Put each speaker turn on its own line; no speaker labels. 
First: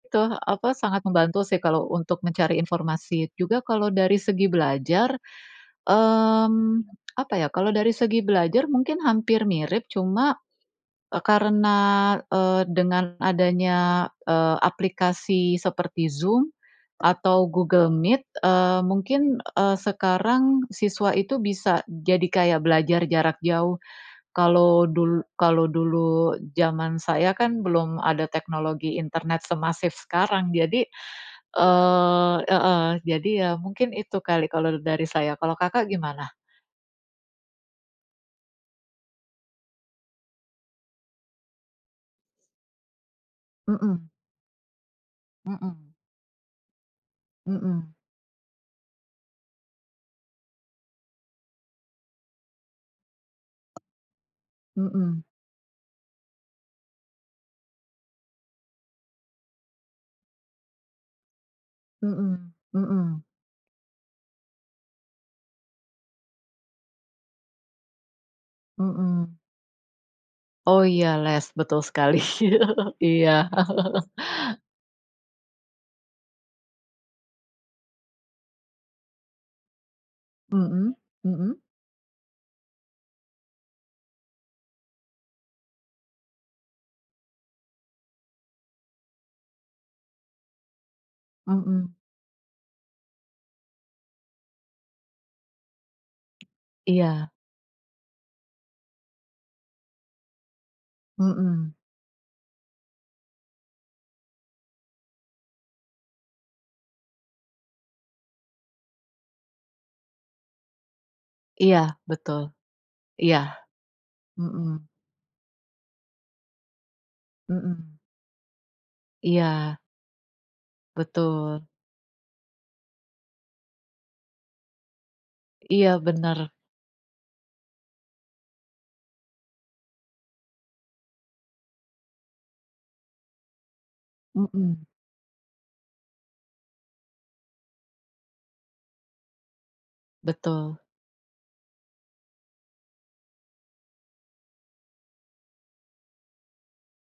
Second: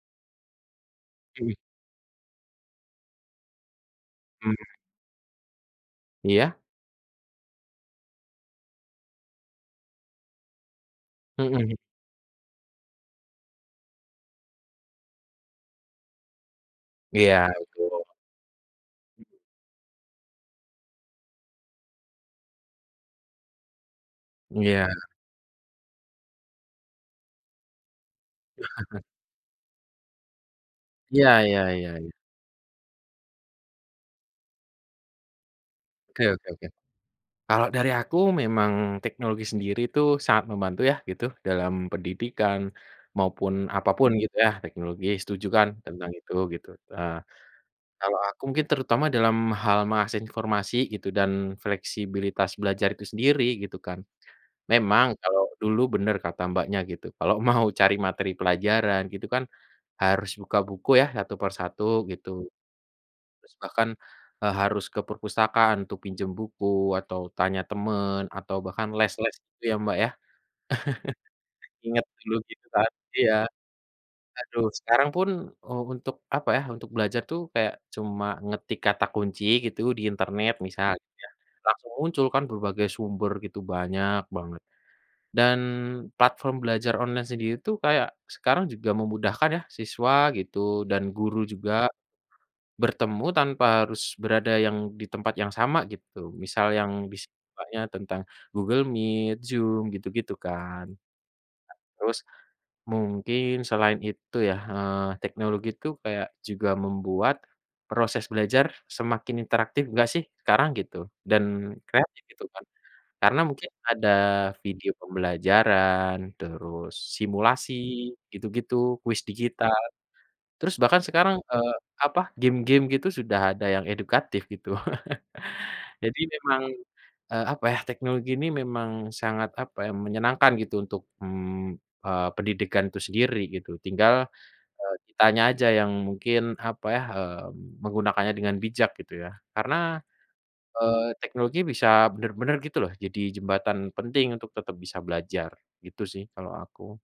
Tuh apa sangat membantu
Mhm.
sih kalau untuk mencari informasi. Juga kalau dari segi
Mmm.
belajar,
Iya?
mmm, apa ya kalau dari segi belajar mungkin hampir mirip, cuma, eee,
Mhm.
karena, eee, dengan adanya, eee, aplikasi seperti Zoom atau
Iya
Google
betul.
Meet, eee, mungkin, eee, sekarang siswa itu bisa jadi kayak belajar jarak jauh. Kalau
Iya.
dul kalau dulu jaman saya kan belum ada teknologi internet semasif sekarang jadi,
Iya iya iya iya.
eee, heeh, jadi ya mungkin itu kali kalau dari saya, kalau Kakak
Oke
gimana?
oke oke. Kalau dari aku memang teknologi sendiri tuh sangat membantu ya gitu dalam pendidikan, maupun apa pun
Mhm.
gitu ya teknologi setuju kan?
Mhm.
Tentang itu gitu, eee,
Mhm.
kalau aku mungkin terutama dalam hal mengakses informasi gitu dan fleksibilitas belajar itu sendiri gitu kan, memang
Mhm.
kalau dulu benar kata Mbaknya gitu kalau mau cari materi pelajaran gitu kan harus buka buku ya? Satu per satu, gitu.
Mhm mhm.
Terus bahkan, eee, harus ke perpustakaan untuk pinjam buku atau tanya teman atau bahkan les-les
Mhm.
gitu ya Mbak ya?
Oh iya les betul
Ingat
sekali.
dulu gitu tadi
Iya.
ya, aduh sekarang pun, eee, u untuk apa ya untuk belajar tuh kayak cuma ngetik kata kunci gitu di internet misal
Mhm
gitu ya
mhm.
langsung muncul kan berbagai sumber gitu banyak banget, dan platform belajar online sendiri tuh kayak sekarang juga memudahkan ya? Siswa gitu dan guru juga,
Mhm.
bertemu tanpa harus berada yang di tempat yang sama gitu misal yang bis
Iya.
sukanya tentang Google Meet, Zoom gitu-gitu kan. Nah,
Mhm.
terus mungkin selain itu ya, eee, teknologi tuh kayak juga membuat proses belajar semakin interaktif enggak sih? Sekarang gitu dan
Iya,
kreatif
betul.
itu kan
Iya.
karena mungkin ada
Mhm.
video pembelajaran terus simulasi
Mhm.
gitu-gitu, kuis digital,
Iya.
terus bahkan sekarang,
Betul.
eee, apa game-game gitu sudah ada yang edukatif gitu.
Iya,
Jadi
benar.
memang, eee, apa ya teknologi ini memang sangat apa ya menyenangkan gitu untuk, mmm, eee, pendidikan itu sendiri gitu tinggal,
Mhm.
eee, kitanya aja yang mungkin apa ya, mmm, menggunakannya dengan bijak gitu ya? Karena,
Betul.
eee, teknologi bisa benar-benar gitu loh jadi jembatan penting untuk tetap bisa belajar, gitu sih kalau aku.